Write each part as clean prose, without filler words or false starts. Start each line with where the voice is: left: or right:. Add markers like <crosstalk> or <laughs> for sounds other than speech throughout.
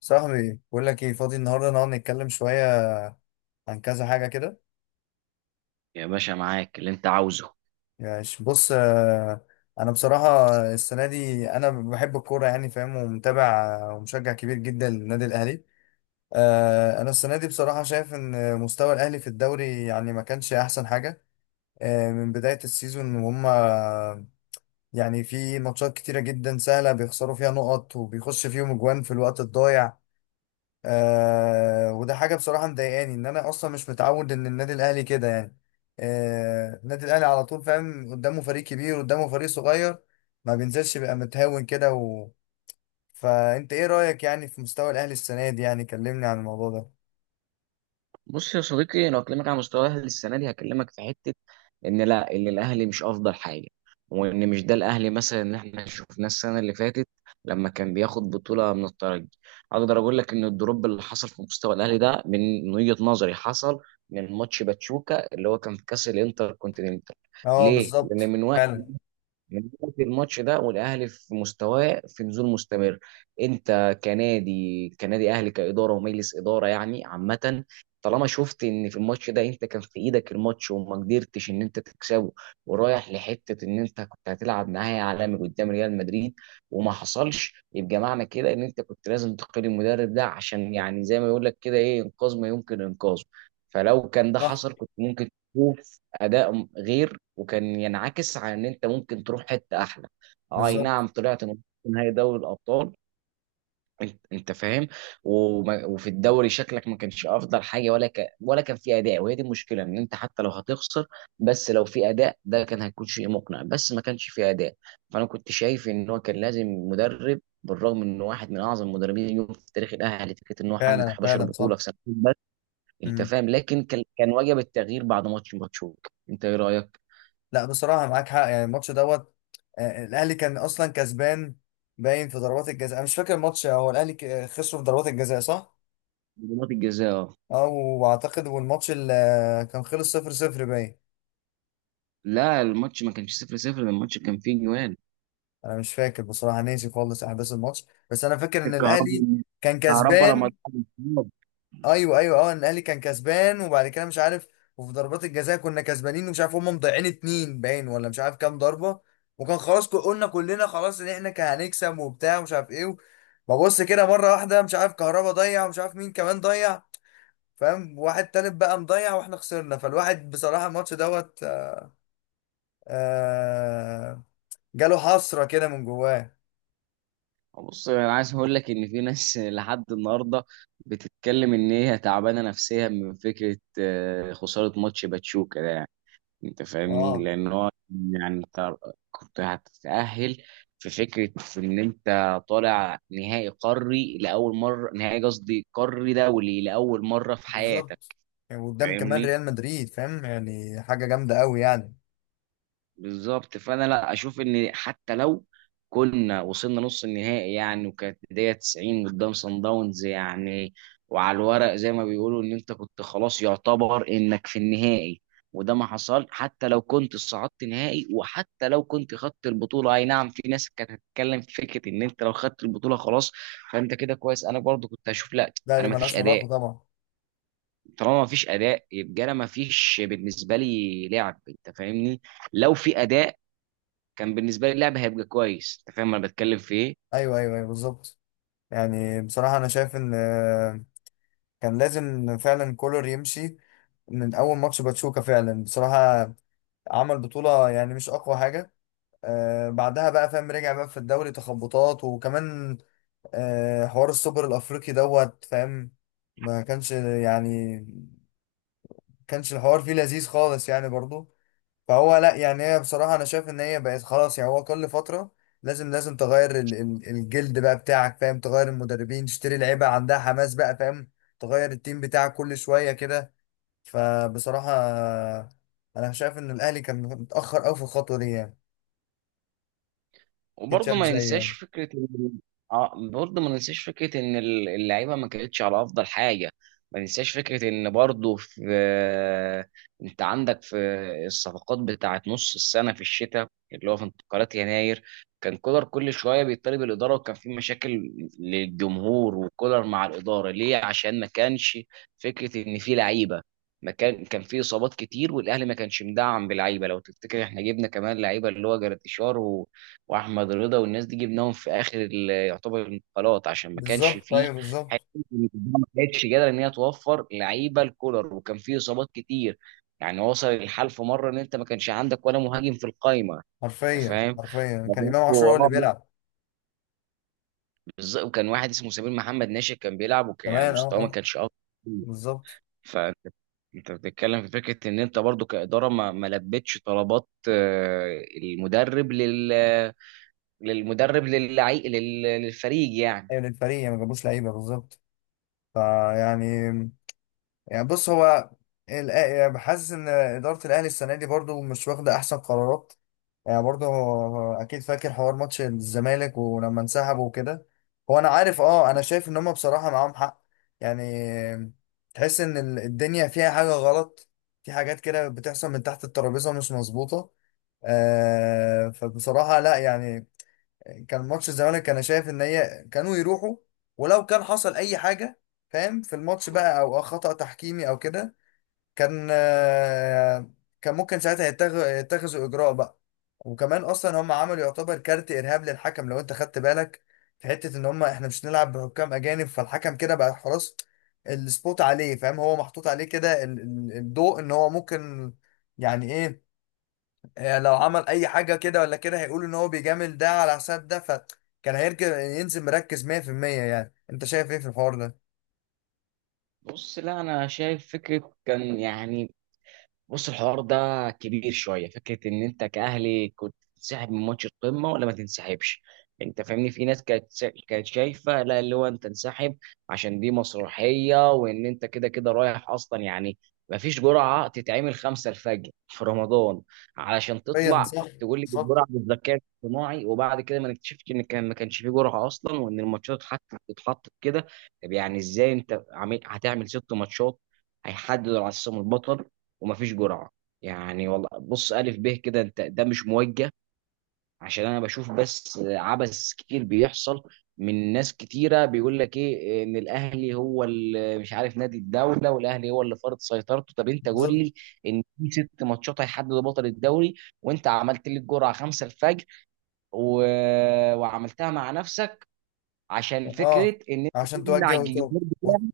left: صاحبي بقول لك ايه فاضي النهارده نقعد نتكلم شويه عن كذا حاجه كده.
right: يا باشا معاك اللي انت عاوزه.
left: يعني بص، انا بصراحه السنه دي انا بحب الكوره، يعني فاهم ومتابع، ومشجع كبير جدا للنادي الاهلي. انا السنه دي بصراحه شايف ان مستوى الاهلي في الدوري يعني ما كانش احسن حاجه. من بدايه السيزون، وهم يعني في ماتشات كتيره جدا سهله بيخسروا فيها نقط وبيخش فيهم اجوان في الوقت الضايع. وده حاجه بصراحه مضايقاني، ان انا اصلا مش متعود ان النادي الاهلي كده يعني. النادي الاهلي على طول فاهم، قدامه فريق كبير قدامه فريق صغير ما بينزلش، بيبقى متهاون كده فانت ايه رايك يعني في مستوى الاهلي السنه دي؟ يعني كلمني عن الموضوع ده.
right: بص يا صديقي، انا هكلمك على مستوى الاهلي السنه دي. هكلمك في حته ان لا، ان الاهلي مش افضل حاجه، وان مش ده الاهلي مثلا اللي احنا شفناه السنه اللي فاتت لما كان بياخد بطوله من الترجي. اقدر اقول لك ان الدروب اللي حصل في مستوى الاهلي ده من وجهه نظري حصل من ماتش باتشوكا اللي هو كان في كاس الانتر كونتيننتال.
left: اه
right: ليه؟ لان
left: بالظبط
right: من وقت،
left: فعلا.
right: من ناحية الماتش ده والاهلي في مستواه في نزول مستمر. انت كنادي اهلي، كاداره ومجلس اداره يعني عامه، طالما شفت ان في الماتش ده انت كان في ايدك الماتش وما قدرتش ان انت تكسبه، ورايح لحته ان انت كنت هتلعب نهائي عالمي قدام ريال مدريد وما حصلش، يبقى معنى كده ان انت كنت لازم تقيل المدرب ده، عشان يعني زي ما يقول لك كده ايه، انقاذ ما يمكن انقاذه. فلو كان ده
left: صح.
right: حصل كنت ممكن اداء غير وكان ينعكس على ان انت ممكن تروح حته احلى. اي
left: بالظبط.
right: نعم، طلعت من نهائي دوري الابطال، انت فاهم. وفي الدوري شكلك ما كانش افضل حاجه، ولا كان في اداء، وهي دي المشكله ان انت حتى لو هتخسر بس لو في اداء، ده كان هيكون شيء مقنع، بس ما كانش في اداء. فانا كنت شايف ان هو كان لازم مدرب، بالرغم انه واحد من اعظم المدربين اليوم في تاريخ الاهلي، فكره ان هو حقق
left: فعلا
right: 11
left: فعلا صح.
right: بطوله في سنتين بس، انت
left: مم.
right: فاهم. لكن كان وجب التغيير بعد ماتش ماتشوك. انت ايه رايك؟
left: لا بصراحه معاك حق، يعني الماتش دوت. الاهلي كان اصلا كسبان، باين في ضربات الجزاء. انا مش فاكر الماتش، هو الاهلي خسروا في ضربات الجزاء صح؟
right: ضربات الجزاء اه.
left: اه واعتقد، والماتش اللي كان خلص صفر صفر باين.
right: لا، الماتش ما كانش 0-0، ده الماتش كان فيه جوان.
left: انا مش فاكر بصراحه، ناسي خالص احداث الماتش، بس انا فاكر ان الاهلي
right: الكهرباء.
left: كان
right: الكهرباء لما
left: كسبان.
right: اتحط، الانفراد.
left: ايوه ايوه اه، ان الاهلي كان كسبان وبعد كده مش عارف. وفي ضربات الجزاء كنا كسبانين، ومش عارف هم مضيعين اتنين باين ولا مش عارف كام ضربه. وكان خلاص، قلنا كلنا خلاص ان احنا كان هنكسب وبتاع ومش عارف ايه. ببص كده مره واحده مش عارف كهربا ضيع، ومش عارف مين كمان ضيع، فاهم، واحد تالت بقى مضيع، واحنا خسرنا. فالواحد بصراحه الماتش دوت، آه جاله حسرة كده من جواه.
right: بص، انا عايز اقول لك ان في ناس <laughs> لحد النهارده بتتكلم ان هي تعبانه نفسيا من فكره خساره ماتش باتشوكا ده، يعني انت فاهمني.
left: اه
right: لان هو يعني انت كنت هتتاهل، في فكره ان انت طالع نهائي قاري لاول مره، نهائي قصدي قاري دولي لاول مره في حياتك،
left: بالظبط. يعني قدام كمان
right: فاهمني.
left: ريال مدريد، فاهم يعني حاجة جامدة قوي يعني.
right: بالظبط، فانا لا اشوف ان حتى لو كنا وصلنا نص النهائي يعني، وكانت بدايه 90 قدام صن داونز يعني، وعلى الورق زي ما بيقولوا ان انت كنت خلاص يعتبر انك في النهائي، وده ما حصل. حتى لو كنت صعدت نهائي وحتى لو كنت خدت البطوله، اي نعم في ناس كانت هتتكلم في فكره ان انت لو خدت البطوله خلاص. فانت كده كويس، انا برضو كنت هشوف لا،
left: لا دي
right: انا ما فيش
left: ملهاش علاقة
right: اداء.
left: طبعا.
right: طالما ما فيش اداء، يبقى انا ما فيش بالنسبه لي لعب، انت فاهمني. لو في اداء، كان بالنسبه لي اللعب هيبقى كويس. انت فاهم انا بتكلم في ايه؟
left: ايوه ايوه ايوه بالظبط. يعني بصراحة انا شايف ان كان لازم فعلا كولر يمشي من اول ماتش باتشوكا، فعلا بصراحة. عمل بطولة يعني مش اقوى حاجة. بعدها بقى فاهم رجع بقى في الدوري تخبطات، وكمان حوار السوبر الافريقي دوت، فاهم، ما كانش يعني كانش الحوار فيه لذيذ خالص يعني برضو. فهو لا يعني هي بصراحة أنا شايف إن هي بقت خلاص، يعني هو كل فترة لازم تغير الجلد بقى بتاعك، فاهم، تغير المدربين، تشتري لعيبة عندها حماس بقى فاهم، تغير التيم بتاعك كل شوية كده. فبصراحة أنا شايف إن الأهلي كان متأخر أوي في الخطوة دي يعني. أكيد
right: وبرضه
left: شايف
right: ما
left: زي
right: ننساش
left: يعني
right: فكره اه، برضه ما ننساش فكره ان اللعيبه ما كانتش على افضل حاجه. ما ننساش فكره ان برضه في، انت عندك في الصفقات بتاعت نص السنه في الشتاء اللي هو في انتقالات يناير، كان كولر كل شويه بيطالب الاداره، وكان في مشاكل للجمهور وكولر مع الاداره، ليه؟ عشان ما كانش فكره ان في لعيبه. ما كان، كان في اصابات كتير والاهلي ما كانش مدعم بلعيبه. لو تفتكر احنا جبنا كمان لعيبه اللي هو جراتيشار واحمد رضا والناس دي، جبناهم في اخر يعتبر الانتقالات، عشان ما كانش
left: بالظبط.
right: فيه
left: أيوه
right: حته
left: بالظبط.
right: إن الجماعة ما كانتش قادره ان هي توفر لعيبه الكولر، وكان فيه اصابات كتير. يعني وصل الحال في مره ان انت ما كانش عندك ولا مهاجم في القايمه، انت
left: حرفيا
right: فاهم؟
left: حرفيا
right: فبرضه
left: كان إمام عاشور هو اللي
right: آه، لا،
left: بيلعب
right: بالظبط. وكان واحد اسمه سمير محمد ناشئ كان بيلعب، وكان يعني
left: كمان. أه
right: مستواه ما
left: أه.
right: كانش افضل كتير.
left: بالظبط.
right: فانت، انت بتتكلم في فكره ان انت برضو كاداره ما لبتش طلبات المدرب، لل للمدرب للعي... لل- للفريق يعني.
left: أيوه للفريق يعني، ما جابوش لعيبة بالظبط. فيعني، يعني بص هو يعني بحس ان اداره الاهلي السنه دي برضو مش واخده احسن قرارات. يعني برضو هو اكيد فاكر حوار ماتش الزمالك ولما انسحبوا وكده. هو انا عارف، اه انا شايف ان هم بصراحه معاهم حق يعني. تحس ان الدنيا فيها حاجه غلط، في حاجات كده بتحصل من تحت الترابيزه مش مظبوطه. فبصراحه لا يعني. يعني كان ماتش الزمالك، انا شايف ان هي كانوا يروحوا، ولو كان حصل اي حاجه فاهم في الماتش بقى، او خطأ تحكيمي او كده، كان آه، كان ممكن ساعتها يتخذوا اجراء بقى. وكمان اصلا هم عملوا يعتبر كارت ارهاب للحكم، لو انت خدت بالك، في حته ان هم احنا مش نلعب بحكام اجانب، فالحكم كده بقى خلاص السبوت عليه فاهم، هو محطوط عليه كده الضوء ان هو ممكن، يعني ايه، هي لو عمل اي حاجه كده ولا كده هيقولوا ان هو بيجامل ده على حساب ده، فكان هيركب ينزل مركز 100%. يعني انت شايف ايه في الحوار ده؟
right: بص، لا انا شايف فكره كان يعني، بص الحوار ده كبير شويه. فكره ان انت كاهلي كنت تنسحب من ماتش القمه ولا ما تنسحبش، يعني انت فاهمني. في ناس كانت كانت شايفه لا، اللي هو انت انسحب عشان دي مسرحيه، وان انت كده كده رايح اصلا يعني. ما فيش جرعه تتعمل خمسة الفجر في رمضان علشان
left: حرفيا
right: تطلع
left: صح.
right: تقول لي الجرعه بالذكاء الاصطناعي، وبعد كده ما نكتشفش ان كان ما كانش في جرعه اصلا، وان الماتشات حتى بتتحط كده. طب يعني ازاي انت عامل هتعمل ست ماتشات هيحددوا على اساسهم البطل ومفيش جرعه؟ يعني والله بص، الف ب كده انت، ده مش موجه، عشان انا بشوف بس عبث كتير بيحصل من ناس كتيره، بيقول لك ايه، ان الاهلي هو اللي مش عارف نادي الدوله، والاهلي هو اللي فرض سيطرته. طب انت قول
left: بالظبط.
right: لي ان في ست ماتشات هيحددوا بطل الدوري، وانت عملت لي الجرعه 5 الفجر و... وعملتها مع نفسك عشان
left: اه
right: فكره ان انت
left: عشان
right: تمنع
left: توجه وتوب
right: الجمهور،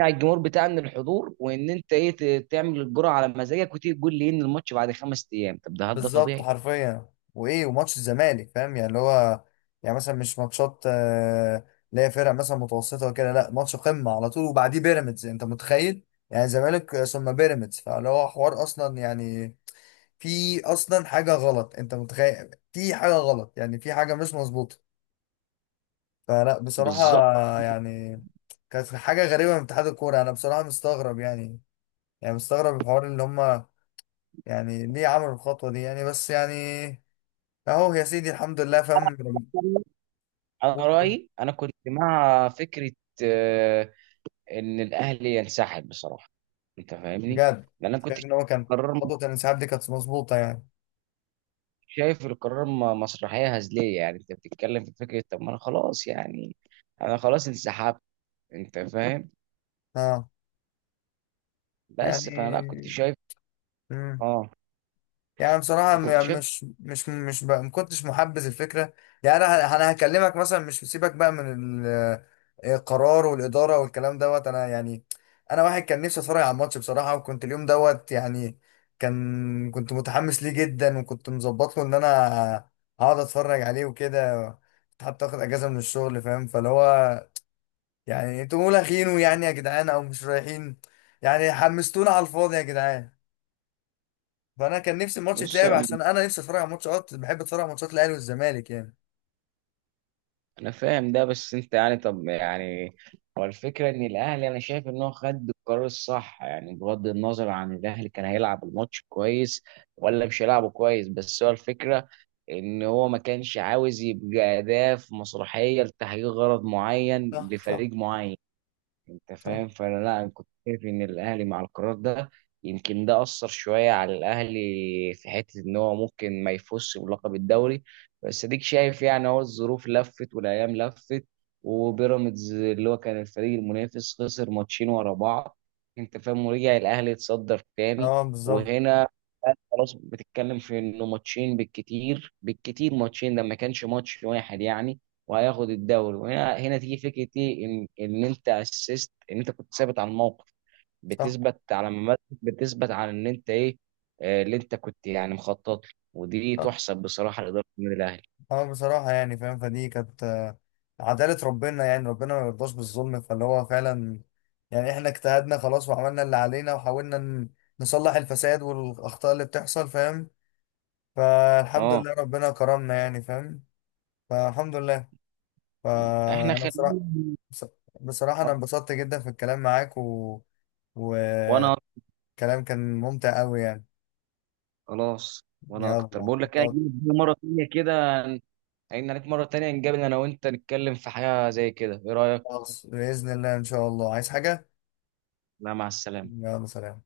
right: على الجمهور بتاع ان الحضور، وان انت ايه، تعمل الجرعه على مزاجك وتيجي تقول لي إيه ان الماتش بعد خمس ايام. طب ده هل ده
left: بالظبط
right: طبيعي؟
left: حرفيا وايه. وماتش الزمالك فاهم يعني اللي هو، يعني مثلا مش ماتشات اللي هي فرق مثلا متوسطه وكده، لا ماتش قمه على طول وبعديه بيراميدز انت متخيل، يعني زمالك ثم بيراميدز. فاللي هو حوار اصلا، يعني في اصلا حاجه غلط، انت متخيل في حاجه غلط يعني، في حاجه مش مظبوطه. فلا بصراحه
right: بالظبط.
left: يعني كانت حاجه غريبه من اتحاد الكوره، انا بصراحه مستغرب يعني، يعني مستغرب الحوار اللي هم يعني، ليه عملوا الخطوه دي يعني، بس يعني اهو يا سيدي الحمد لله فاهم.
right: انا رايي، انا كنت مع فكره آه، ان الاهلي ينسحب بصراحه، انت فاهمني.
left: بجد
right: لان انا كنت
left: شايف ان هو كان
right: قرار،
left: خطوه الانسحاب دي كانت مظبوطه يعني.
right: شايف القرار مسرحيه هزليه يعني. انت بتتكلم في فكره، طب ما انا خلاص يعني، انا خلاص انسحبت، انت فاهم.
left: اه يعني.
right: بس فانا لا كنت شايف،
left: مم.
right: اه
left: يعني بصراحة
right: انا كنت
left: يعني
right: شايف.
left: مش بقى ما كنتش محبذ الفكرة يعني. أنا أنا هكلمك مثلا، مش سيبك بقى من ال- القرار والإدارة والكلام دوت. أنا يعني أنا واحد كان نفسي أتفرج على الماتش بصراحة، وكنت اليوم دوت يعني كان كنت متحمس ليه جدا، وكنت مظبط له إن أنا هقعد أتفرج عليه وكده، كنت حتى آخد أجازة من الشغل فاهم. فاللي هو يعني أنتوا مولاخينه يعني يا جدعان أو مش رايحين يعني، حمستونا على الفاضي يا جدعان. فانا كان نفسي الماتش
right: بص،
left: يتلعب، عشان انا نفسي اتفرج على ماتشات، بحب اتفرج على ماتشات الاهلي والزمالك يعني.
right: انا فاهم ده، بس انت يعني طب يعني، هو الفكره ان الاهلي انا شايف ان هو خد القرار الصح، يعني بغض النظر عن الاهلي كان هيلعب الماتش كويس ولا مش هيلعبه كويس، بس هو الفكره ان هو ما كانش عاوز يبقى اداه في مسرحيه لتحقيق غرض معين
left: صح صح
right: لفريق معين، انت
left: صح.
right: فاهم. فانا لا، انا كنت شايف ان الاهلي مع القرار ده. يمكن ده اثر شويه على الاهلي في حته ان هو ممكن ما يفوزش بلقب الدوري، بس اديك شايف يعني هو الظروف لفت والايام لفت، وبيراميدز اللي هو كان الفريق المنافس خسر ماتشين ورا بعض، انت فاهم، ورجع الاهلي يتصدر تاني.
left: اه بالظبط.
right: وهنا خلاص بتتكلم في انه ماتشين، بالكتير بالكتير ماتشين، ده ما كانش ماتش واحد يعني، وهياخد الدوري. وهنا تيجي فكره ايه، ان انت اسست ان انت كنت ثابت على الموقف،
left: صح
right: بتثبت على ممارسة، بتثبت على ان انت ايه، اللي انت كنت يعني مخطط له. ودي
left: صح.
right: تحسب بصراحه لاداره النادي الاهلي.
left: اه بصراحة يعني فاهم، فدي كانت عدالة ربنا يعني، ربنا ما يرضاش بالظلم، فاللي هو فعلا يعني احنا اجتهدنا خلاص وعملنا اللي علينا، وحاولنا نصلح الفساد والأخطاء اللي بتحصل فاهم، فالحمد
right: اه
left: لله ربنا كرمنا يعني فاهم. فالحمد لله.
right: احنا
left: فأنا
right: خلينا،
left: بصراحة بص- بصراحة أنا انبسطت جدا في الكلام معاك، و...
right: وانا أكتر.
left: كلام كان ممتع قوي يعني.
right: خلاص وانا
left: يلا
right: اكتر. بقول لك ايه،
left: يلا،
right: هجيلك بيه مره تانيه كده، هين عليك مره تانيه، نقابل انا وانت نتكلم في حاجه زي كده، ايه رايك؟
left: خلاص بإذن الله إن شاء الله عايز حاجة.
right: لا مع السلامه.
left: يلا سلام.